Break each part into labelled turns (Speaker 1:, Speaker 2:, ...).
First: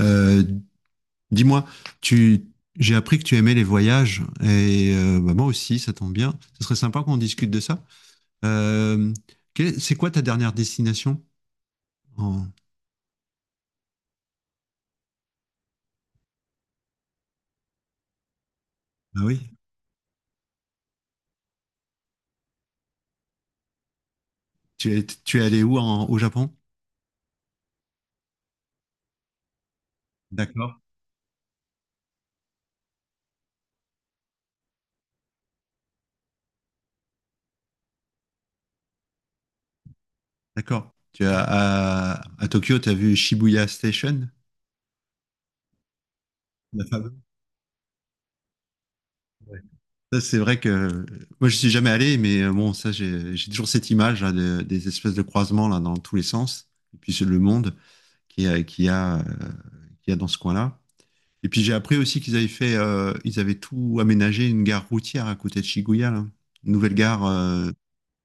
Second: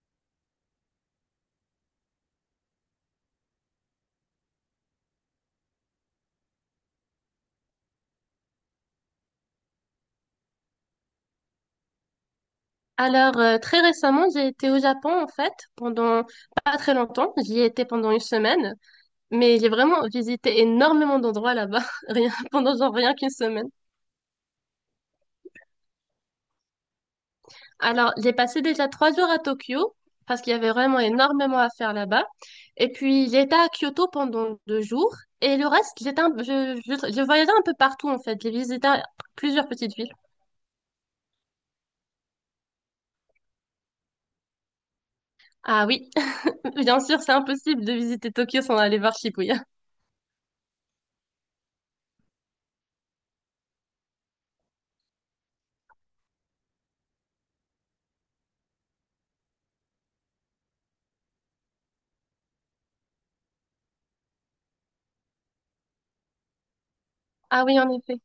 Speaker 1: Euh, Dis-moi, tu, j'ai appris que tu aimais les voyages et bah, moi aussi, ça tombe bien. Ce serait sympa qu'on discute de ça. Euh, c'est quoi ta dernière destination? En...
Speaker 2: Alors, très récemment, j'ai été au Japon, en fait, pendant pas très longtemps. J'y étais pendant une semaine,
Speaker 1: Ah oui,
Speaker 2: mais j'ai vraiment visité énormément d'endroits là-bas, rien, pendant genre rien qu'une semaine.
Speaker 1: tu es allé où au Japon?
Speaker 2: Alors, j'ai passé déjà 3 jours à Tokyo, parce qu'il y avait
Speaker 1: D'accord,
Speaker 2: vraiment énormément à faire là-bas. Et puis, j'étais à Kyoto pendant 2 jours, et le reste, j'étais un- je voyageais un peu partout, en fait. J'ai visité plusieurs petites villes.
Speaker 1: d'accord. À Tokyo, tu as vu Shibuya Station?
Speaker 2: Ah oui,
Speaker 1: La
Speaker 2: bien
Speaker 1: fameuse.
Speaker 2: sûr, c'est impossible de visiter Tokyo sans aller voir Shibuya.
Speaker 1: Ouais. Ça, c'est vrai que moi, je suis jamais allé, mais bon, ça, j'ai toujours cette image là, des espèces de croisements là, dans tous les sens, et puis c'est le monde. qui a, qui a, euh, qui a dans ce coin-là. Et puis j'ai appris aussi ils avaient tout aménagé une gare routière à côté de Shibuya, là. Une nouvelle gare.
Speaker 2: Ah oui, en effet.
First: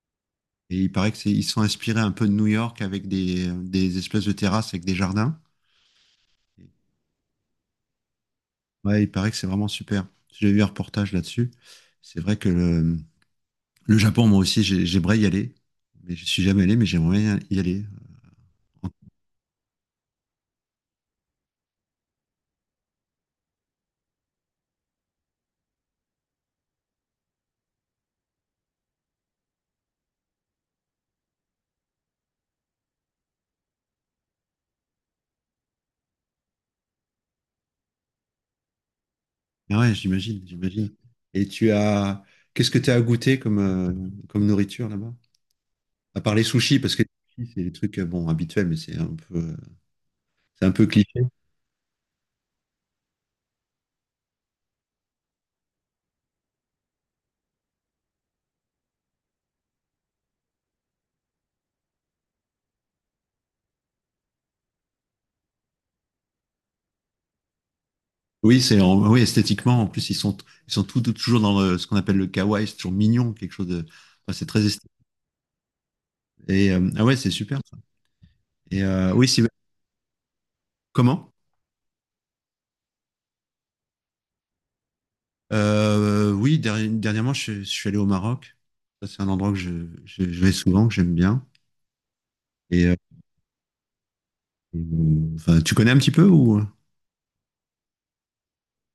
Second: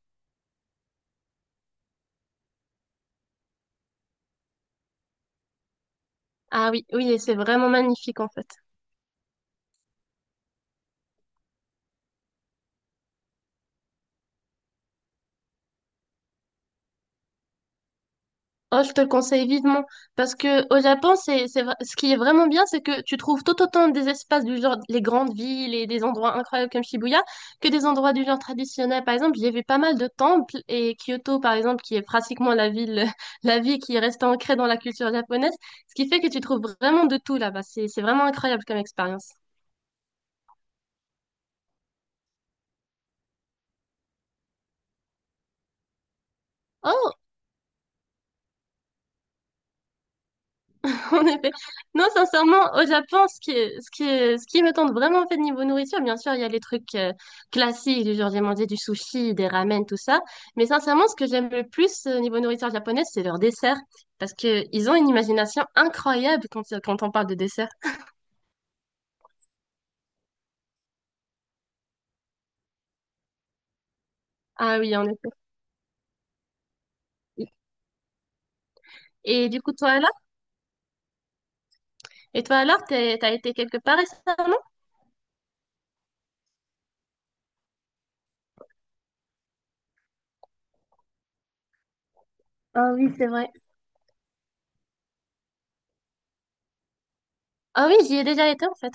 Speaker 1: Et il paraît ils sont inspirés un peu de New York avec des espèces de terrasses avec des jardins.
Speaker 2: Ah oui, oui, et c'est vraiment magnifique en fait.
Speaker 1: Ouais, il paraît que c'est vraiment super. J'ai vu un reportage là-dessus. C'est vrai que le Japon, moi aussi, j'aimerais y aller. Mais je suis jamais allé, mais j'aimerais bien y aller.
Speaker 2: Oh, je te le conseille vivement parce que au Japon, c'est, ce qui est vraiment bien, c'est que tu trouves tout autant des espaces du genre les grandes villes et des endroits incroyables comme Shibuya que des endroits du genre traditionnel. Par exemple, j'ai vu pas mal de temples et Kyoto, par exemple, qui est pratiquement la ville, la ville qui reste ancrée dans la culture japonaise, ce qui fait que tu trouves vraiment de tout là-bas. C'est vraiment incroyable comme expérience.
Speaker 1: Ah ouais, j'imagine, j'imagine. Et tu as, Qu'est-ce que tu as à goûter comme nourriture là-bas? À part les sushis, parce que
Speaker 2: Oh,
Speaker 1: c'est des trucs bon habituels, mais c'est un peu
Speaker 2: en
Speaker 1: cliché.
Speaker 2: effet. Non, sincèrement, au Japon, ce qui me tente vraiment, en fait, niveau nourriture, bien sûr, il y a les trucs classiques, du genre, j'ai mangé du sushi, des ramen, tout ça. Mais sincèrement, ce que j'aime le plus niveau nourriture japonaise, c'est leurs desserts. Parce que ils ont une imagination incroyable quand on parle de dessert.
Speaker 1: Oui, oui, esthétiquement. En plus, ils sont toujours dans ce qu'on appelle le kawaii, c'est toujours mignon, quelque chose de. Enfin, c'est très
Speaker 2: Ah
Speaker 1: esthétique.
Speaker 2: oui, en effet.
Speaker 1: Et ah ouais, c'est super, ça. Et oui, c'est
Speaker 2: Et du coup, toi, alors?
Speaker 1: comment?
Speaker 2: Et toi, alors, t'as été quelque part récemment?
Speaker 1: Oui, dernièrement, je suis allé au Maroc. Ça, c'est un endroit que je vais souvent, que j'aime bien. Et
Speaker 2: Ah oui, c'est vrai.
Speaker 1: enfin, tu connais un petit peu, ou?
Speaker 2: Ah oui, j'y ai déjà été, en fait.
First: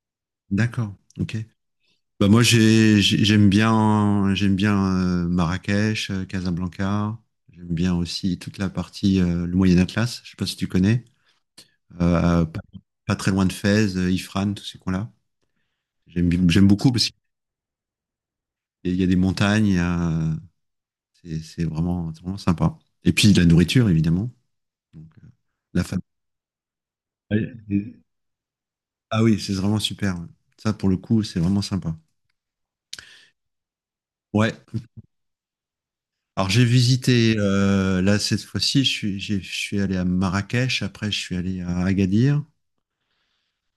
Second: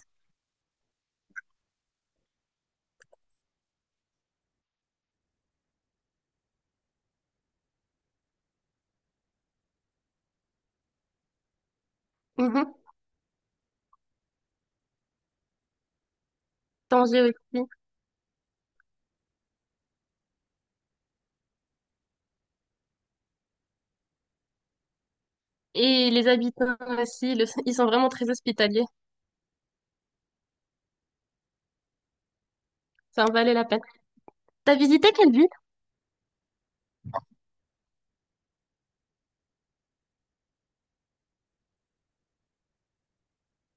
Speaker 1: D'accord. Ok. Bah moi, j'aime bien Marrakech, Casablanca. J'aime bien aussi toute la partie, le Moyen Atlas. Je sais pas si tu connais. Euh, pas,
Speaker 2: Mhm.
Speaker 1: Pas très loin de Fès, Ifrane, tous ces coins-là. J'aime beaucoup parce
Speaker 2: Tanger aussi.
Speaker 1: qu'il y a des montagnes. C'est vraiment sympa. Et puis de la nourriture évidemment. Donc, la famille.
Speaker 2: Et les habitants aussi, ils sont vraiment très hospitaliers.
Speaker 1: Ah oui, c'est vraiment super. Ça pour le coup c'est vraiment sympa.
Speaker 2: Ça en valait la peine.
Speaker 1: Ouais.
Speaker 2: T'as visité quelle ville?
Speaker 1: Alors j'ai visité, là cette fois-ci, je suis allé à Marrakech, après je suis allé à Agadir.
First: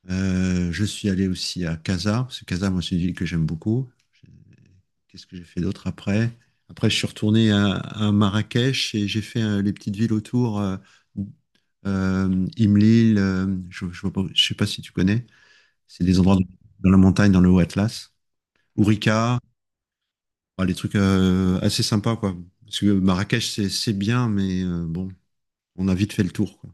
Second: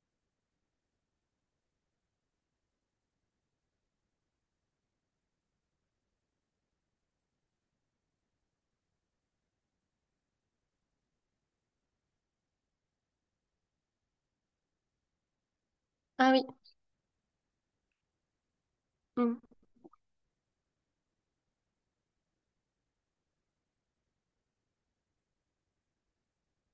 Speaker 1: Je suis allé aussi à Casa, parce que Casa, moi, c'est une ville que j'aime beaucoup. Qu'est-ce que j'ai fait d'autre après? Après je suis retourné à Marrakech et j'ai fait les petites villes autour, Imlil, je sais pas si tu connais, c'est des
Speaker 2: Ah
Speaker 1: endroits
Speaker 2: oui,
Speaker 1: dans la montagne, dans le haut Atlas,
Speaker 2: hmm.
Speaker 1: Ourika, enfin, les trucs assez sympas, quoi. Parce que Marrakech, c'est bien, mais bon, on a vite fait le tour, quoi.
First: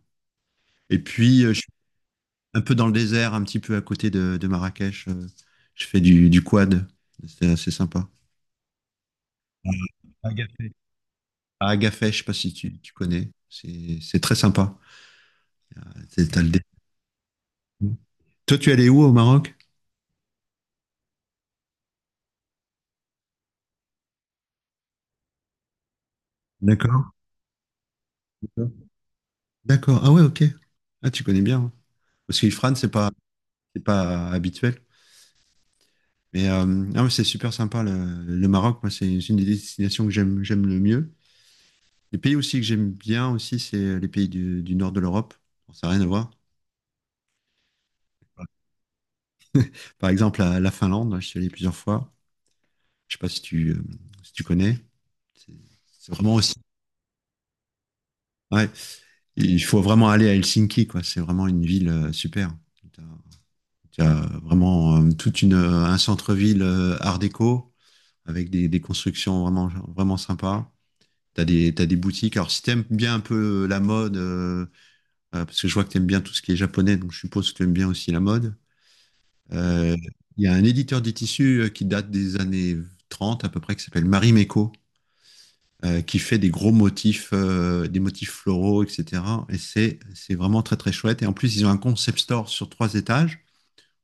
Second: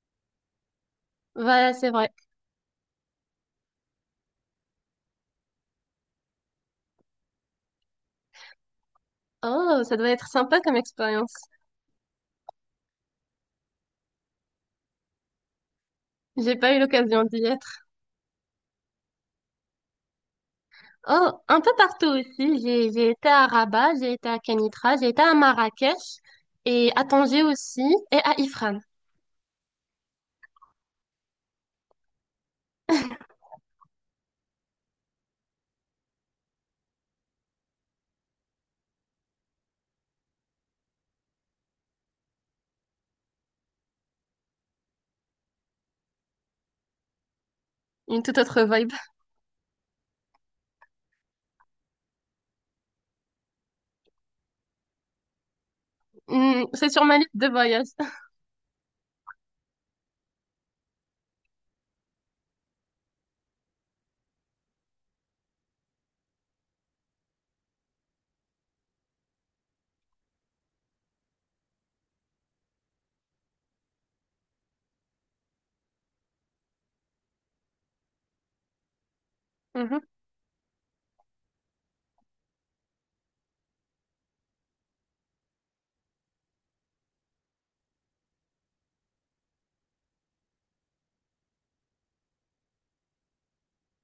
Speaker 1: Et puis, je suis
Speaker 2: Voilà, c'est vrai.
Speaker 1: un peu dans le désert, un petit peu à côté de Marrakech. Je fais du quad. C'est assez sympa.
Speaker 2: Oh, ça doit être sympa
Speaker 1: Agafé.
Speaker 2: comme expérience.
Speaker 1: À Agafay, je sais pas si tu connais. C'est très sympa. C'est- t'as le
Speaker 2: J'ai
Speaker 1: dé-
Speaker 2: pas eu l'occasion d'y être.
Speaker 1: Toi, tu es allé où au Maroc?
Speaker 2: Oh, un peu partout aussi. J'ai été à Rabat, j'ai été à Kenitra, j'ai été à Marrakech et à
Speaker 1: D'accord.
Speaker 2: Tanger aussi et à Ifrane.
Speaker 1: D'accord. Ah ouais, ok. Ah, tu connais bien, hein. Parce que c'est pas habituel. Mais, ah, ouais, c'est super sympa, le Maroc. Moi, c'est une des destinations que j'aime le mieux. Les pays aussi que j'aime bien aussi, c'est les pays du nord de l'Europe. Bon, ça n'a rien à voir.
Speaker 2: Une toute autre vibe.
Speaker 1: Par exemple, la Finlande, je suis allé plusieurs fois. Je sais pas si tu connais. C'est c'est vraiment aussi.
Speaker 2: Hmm, c'est sur ma liste de voyages.
Speaker 1: Ouais. Il faut vraiment aller à Helsinki, quoi. C'est vraiment une ville super. Tu as, Vraiment un centre-ville art déco avec des constructions vraiment, vraiment sympas. T'as des boutiques. Alors, si t'aimes bien un peu la mode, parce que je vois que t'aimes bien tout ce qui est japonais, donc je suppose que t'aimes bien aussi la mode. Euh, Il y a un éditeur des tissus, qui date des années 30 à peu près, qui s'appelle Marie Meco, qui fait des gros motifs, des motifs floraux, etc. Et c'est vraiment très très chouette. Et en plus, ils ont un concept store sur trois étages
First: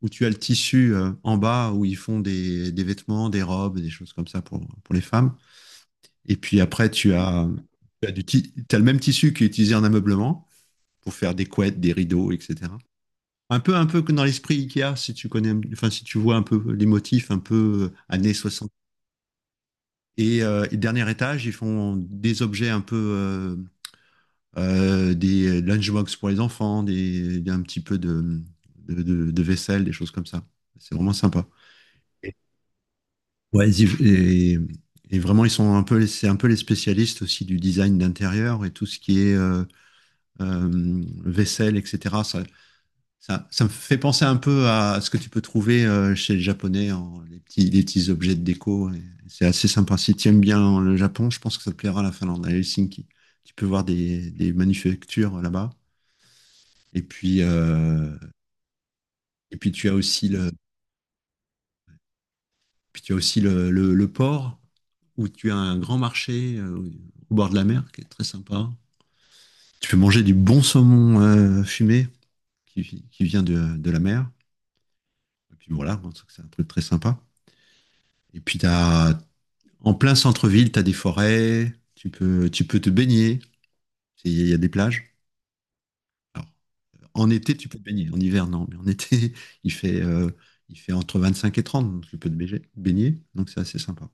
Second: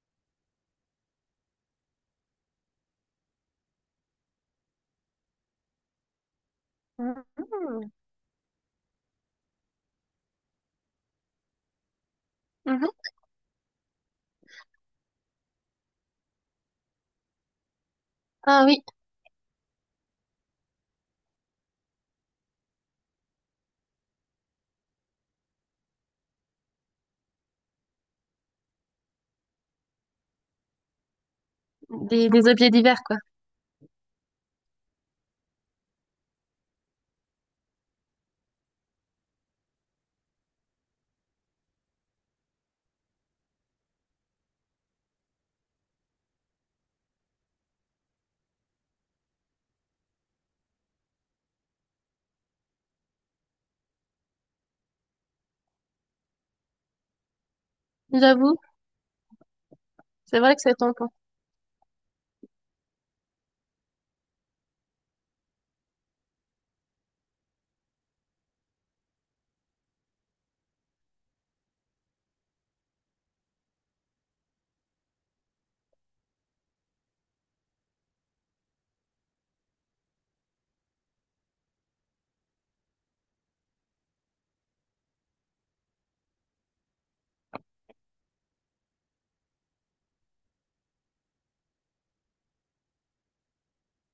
Speaker 1: où tu as le tissu en bas où ils font des vêtements, des robes, des choses comme ça pour les femmes. Et puis après,
Speaker 2: Mhm, mhm.
Speaker 1: tu as, du ti- tu le même tissu qui est utilisé en ameublement pour faire des couettes, des rideaux, etc.
Speaker 2: Mhm.
Speaker 1: Un peu que dans l'esprit Ikea, si tu connais, enfin, si tu vois un peu les motifs, un peu années
Speaker 2: Ah
Speaker 1: 60.
Speaker 2: oui,
Speaker 1: Et dernier étage, ils font des objets des lunchbox pour les enfants, un petit peu de vaisselle, des choses comme ça. C'est vraiment sympa.
Speaker 2: des,
Speaker 1: Et-
Speaker 2: des objets divers quoi.
Speaker 1: Ouais, et vraiment, ils sont un peu, c'est un peu les spécialistes aussi du design d'intérieur et tout ce qui est vaisselle, etc. Ça me fait penser un peu à ce que tu peux trouver chez les Japonais, les petits objets de déco. Et c'est assez sympa. Si tu aimes bien le Japon, je pense que ça te plaira la Finlande, à Helsinki. Tu peux voir des manufactures là-bas. Et puis, euh,
Speaker 2: J'avoue,
Speaker 1: et puis tu as aussi
Speaker 2: c'est
Speaker 1: le,
Speaker 2: vrai que c'est tentant.
Speaker 1: puis tu as aussi le port où tu as un grand marché au bord de la mer qui est très sympa. Tu peux manger du bon saumon fumé qui vient de la mer. Et puis voilà, je pense que c'est un truc très sympa. Et puis, en plein centre-ville, tu as des forêts, tu peux te baigner, il y a des plages. Alors, en été, tu peux te baigner, en hiver, non, mais en été, il fait, euh, il fait entre 25 et 30, donc tu peux baigner, donc c'est assez sympa.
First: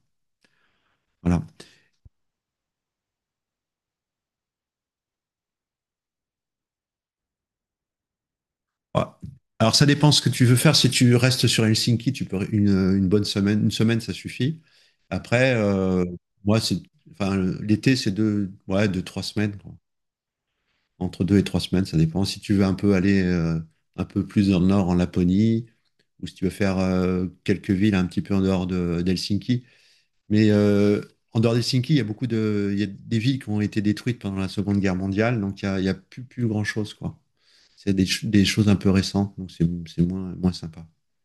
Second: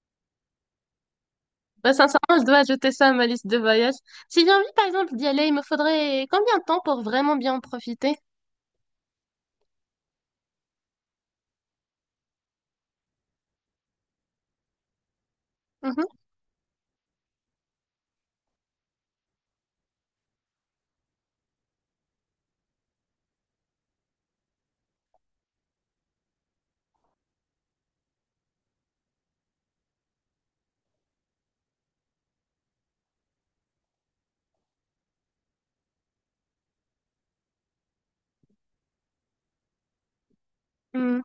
Speaker 1: Voilà.
Speaker 2: Bah, sincèrement, je dois ajouter ça à ma liste de voyage. Si j'ai envie, par exemple, d'y aller, il me faudrait combien de temps pour vraiment bien en profiter?
Speaker 1: Ouais. Alors, ça dépend ce que tu veux faire. Si tu restes sur Helsinki, tu peux une bonne semaine, une semaine, ça suffit. Après,
Speaker 2: Mhm.
Speaker 1: moi, enfin, l'été, c'est deux, ouais, deux, trois semaines, quoi. Entre deux et trois semaines, ça dépend. Si tu veux un peu aller un peu plus dans le nord, en Laponie, ou si tu veux faire quelques villes un petit peu en dehors d'Helsinki. Mais, en dehors d'Helsinki, il y a des villes qui ont été détruites pendant la Seconde Guerre mondiale, donc il y a plus grand-chose, quoi. C'est des choses un peu récentes, donc c'est moins, moins sympa.
Speaker 2: Mm.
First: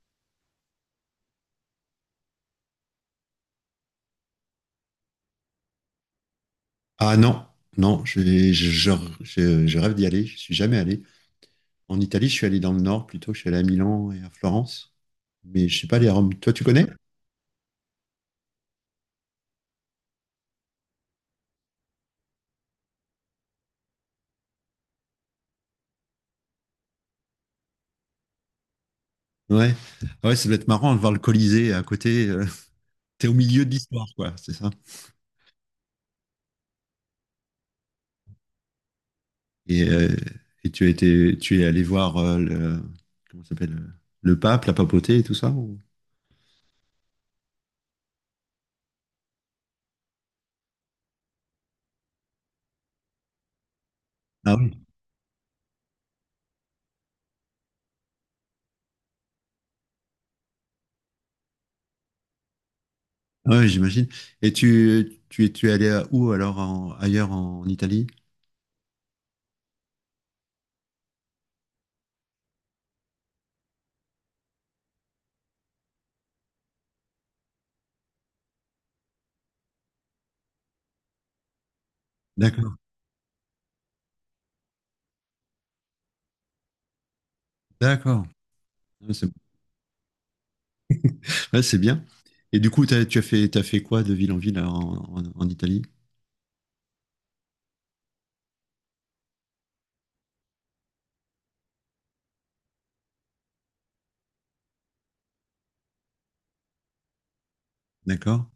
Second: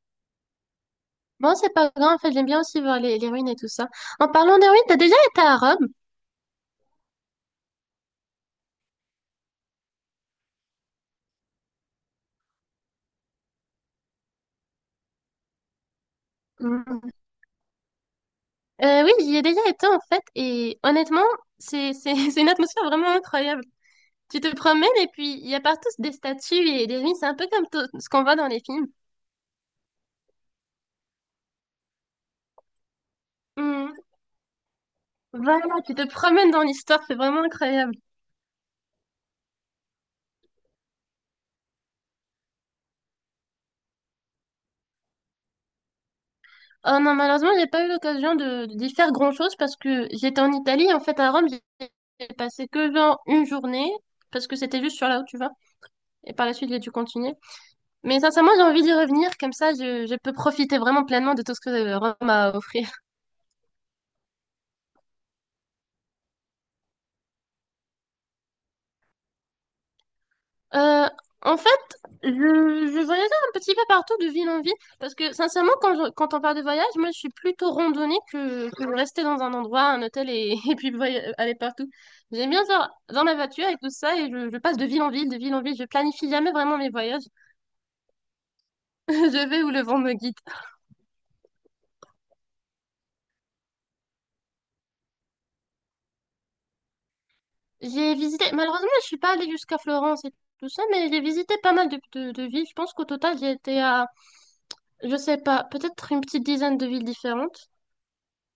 Speaker 2: Bon, c'est pas grave, en fait, j'aime bien aussi voir les ruines et tout ça. En parlant des ruines, t'as déjà été à Rome?
Speaker 1: Ah non, non, je, je- je rêve d'y aller, je suis jamais allé. En Italie, je suis allé dans le nord plutôt, je suis allé à Milan et à Florence, mais je suis pas allé à Rome. Toi, tu connais?
Speaker 2: Mm. Oui, j'y ai déjà été, en fait, et honnêtement, c'est une atmosphère vraiment incroyable. Tu te promènes et puis il y a partout des statues et des ruines, c'est un peu comme ce qu'on voit dans les films.
Speaker 1: Ouais. Ah ouais, ça doit être marrant de voir le Colisée à côté, t'es au milieu de
Speaker 2: Mm.
Speaker 1: l'histoire, quoi, c'est ça.
Speaker 2: Voilà, tu te promènes dans l'histoire, c'est vraiment incroyable.
Speaker 1: Et, euh, et tu es allé voir comment ça s'appelle, le pape, la papauté et tout ça.
Speaker 2: Oh non, malheureusement, j'ai pas eu l'occasion de d'y faire grand-chose parce que j'étais en Italie. En fait, à Rome, j'ai passé que genre une journée parce
Speaker 1: Ah
Speaker 2: que
Speaker 1: oui.
Speaker 2: c'était juste sur là où tu vas. Et par la suite, j'ai dû continuer. Mais sincèrement, j'ai envie d'y revenir. Comme ça, je peux profiter vraiment pleinement de tout ce que Rome m'a offert.
Speaker 1: Ah ouais, j'imagine. Et tu es allé à où alors ailleurs en Italie?
Speaker 2: Euh, En fait, je voyageais un petit peu partout de ville en ville parce que sincèrement, quand on parle de voyage, moi je suis plutôt randonnée que de rester dans un endroit, un hôtel et, et puis aller partout. J'aime bien
Speaker 1: D'accord.
Speaker 2: faire dans ma voiture et tout ça et je passe de ville en ville, de ville en ville. Je planifie jamais vraiment mes voyages.
Speaker 1: D'accord. Ouais, c'est bon.
Speaker 2: Je vais où le vent me guide.
Speaker 1: Ouais, c'est bien. Et du coup, t'as fait quoi de ville en ville alors, en Italie?
Speaker 2: J'ai visité, malheureusement, je suis pas allée jusqu'à Florence et tout ça, mais j'ai visité pas mal de villes. Je pense qu'au total, j'ai été à, je sais pas, peut-être une petite dizaine de villes différentes.
Speaker 1: D'accord.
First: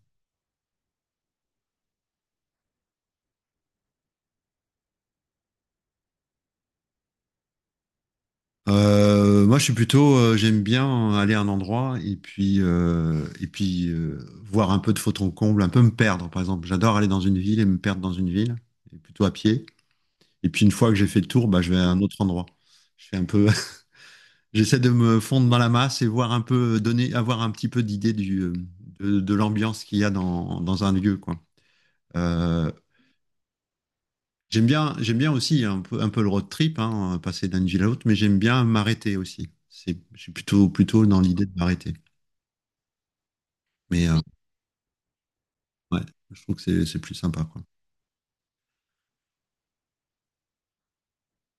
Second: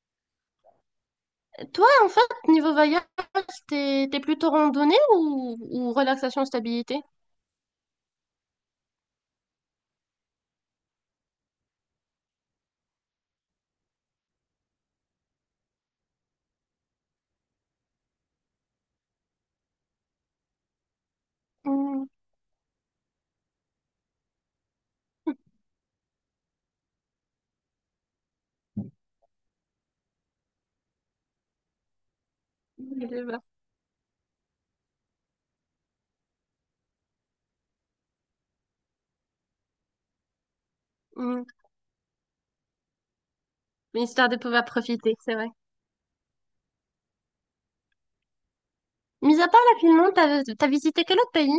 Speaker 2: Toi, en fait, niveau voyage, T'es plutôt randonnée ou relaxation, stabilité?
Speaker 1: Moi, j'aime bien aller à un endroit et puis voir un peu de fond en comble, un peu me perdre, par exemple. J'adore aller dans une ville et me perdre dans une ville, et plutôt à pied. Et puis une fois que j'ai fait le tour, bah, je vais à un
Speaker 2: Mm,
Speaker 1: autre endroit. Je fais un peu, j'essaie de me fondre dans la masse et voir un peu, avoir un petit peu d'idée du de l'ambiance qu'il y a dans un lieu, quoi. Euh,
Speaker 2: les deux, bah.
Speaker 1: j'aime bien aussi un peu le road trip, hein, passer d'une ville à l'autre, mais j'aime bien m'arrêter aussi. Je suis plutôt, plutôt dans
Speaker 2: Mm.
Speaker 1: l'idée de m'arrêter.
Speaker 2: Mais
Speaker 1: Mais,
Speaker 2: histoire de pouvoir profiter, c'est vrai.
Speaker 1: ouais, je trouve que c'est plus sympa, quoi.
Speaker 2: Mis à part la Finlande, t'as visité quel autre pays?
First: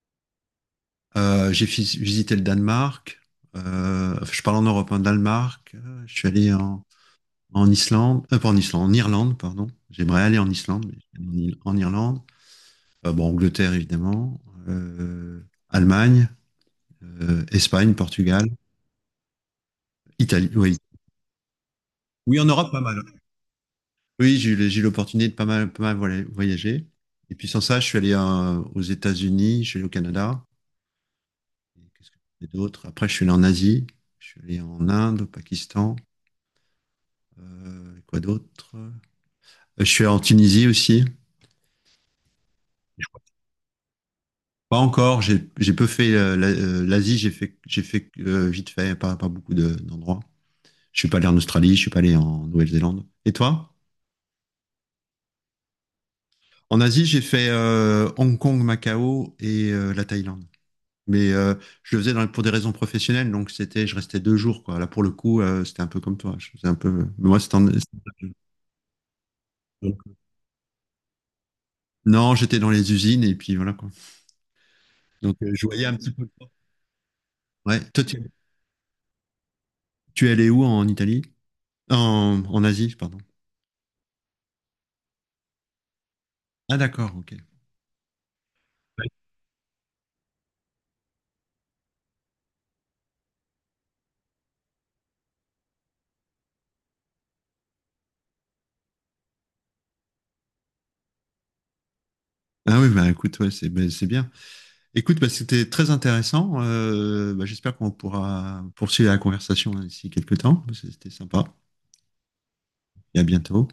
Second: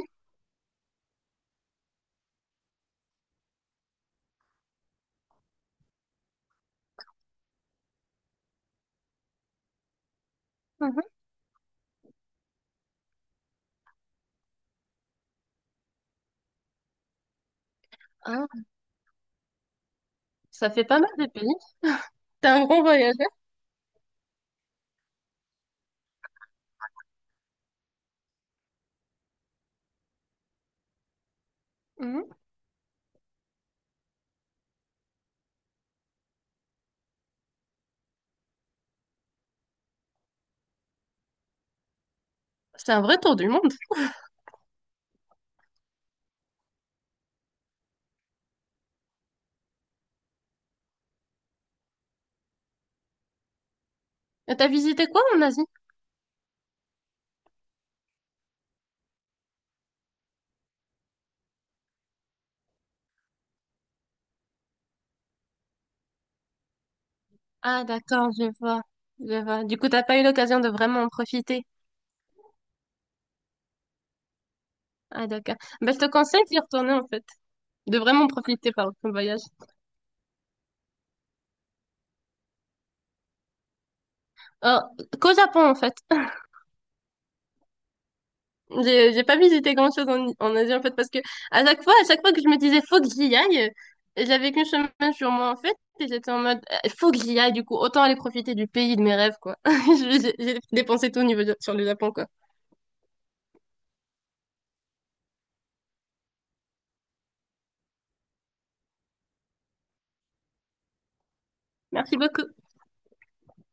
Speaker 1: J'ai visité le Danemark. Je parle en Europe, hein, Danemark. Je suis allé en Islande, pas en Islande, en Irlande, pardon. J'aimerais aller en Islande, mais je
Speaker 2: Mhm.
Speaker 1: suis allé en Irlande. Bon, Angleterre, évidemment. euh, Allemagne, Espagne, Portugal,
Speaker 2: Ah,
Speaker 1: Italie.
Speaker 2: ça
Speaker 1: Oui.
Speaker 2: fait pas mal de pays.
Speaker 1: Oui, en
Speaker 2: T'es un
Speaker 1: Europe, pas
Speaker 2: grand
Speaker 1: mal.
Speaker 2: voyageur.
Speaker 1: Oui, j'ai eu l'opportunité de pas mal, pas mal voilà, voyager. Et puis sans ça, je suis allé aux États-Unis, je suis allé au Canada. Et qu'est-ce que
Speaker 2: Mhm.
Speaker 1: j'ai fait d'autre? Après, je suis allé en Asie, je suis allé en Inde, au Pakistan. Quoi d'autre? Je suis allé en Tunisie aussi.
Speaker 2: C'est un
Speaker 1: Je
Speaker 2: vrai
Speaker 1: crois que
Speaker 2: tour du monde.
Speaker 1: Pas encore. J'ai peu fait l'Asie. J'ai fait vite fait, pas beaucoup d'endroits. Je suis pas allé en Australie. Je suis pas allé en Nouvelle-Zélande. Et toi?
Speaker 2: Et t'as visité quoi en Asie?
Speaker 1: En Asie, j'ai fait Hong Kong, Macao et la Thaïlande. Mais, je le faisais pour des raisons professionnelles, donc je restais 2 jours, quoi. Là, pour le coup, c'était un peu comme toi. Je faisais un peu, mais moi, c'était
Speaker 2: Ah, d'accord, je vois. Je vois. Du coup,
Speaker 1: donc
Speaker 2: t'as pas eu l'occasion de vraiment en profiter.
Speaker 1: non, j'étais dans les usines et puis voilà, quoi.
Speaker 2: Ah,
Speaker 1: Donc,
Speaker 2: d'accord.
Speaker 1: je voyais
Speaker 2: Bah,
Speaker 1: un
Speaker 2: je te
Speaker 1: petit peu.
Speaker 2: conseille d'y retourner, en fait.
Speaker 1: Ouais.
Speaker 2: De
Speaker 1: Toi, tu,
Speaker 2: vraiment profiter, par ton voyage.
Speaker 1: tu es allé où en Italie? En Asie, pardon.
Speaker 2: Euh, qu'au Japon, en fait.
Speaker 1: Ah, d'accord, ok.
Speaker 2: J'ai pas visité grand-chose en Asie en fait parce que à chaque fois que je me disais faut que j'y aille, j'avais qu'une semaine sur moi en fait et j'étais en mode faut que j'y aille du coup autant aller profiter du pays de mes rêves quoi. J'ai dépensé tout au niveau sur le Japon quoi.
Speaker 1: Ah oui, bah, écoute, ouais, c'est bien. Écoute, bah, c'était très intéressant. Bah, j'espère qu'on pourra poursuivre la conversation, hein, d'ici quelques temps. C'était sympa.
Speaker 2: Merci beaucoup.
Speaker 1: Et à bientôt.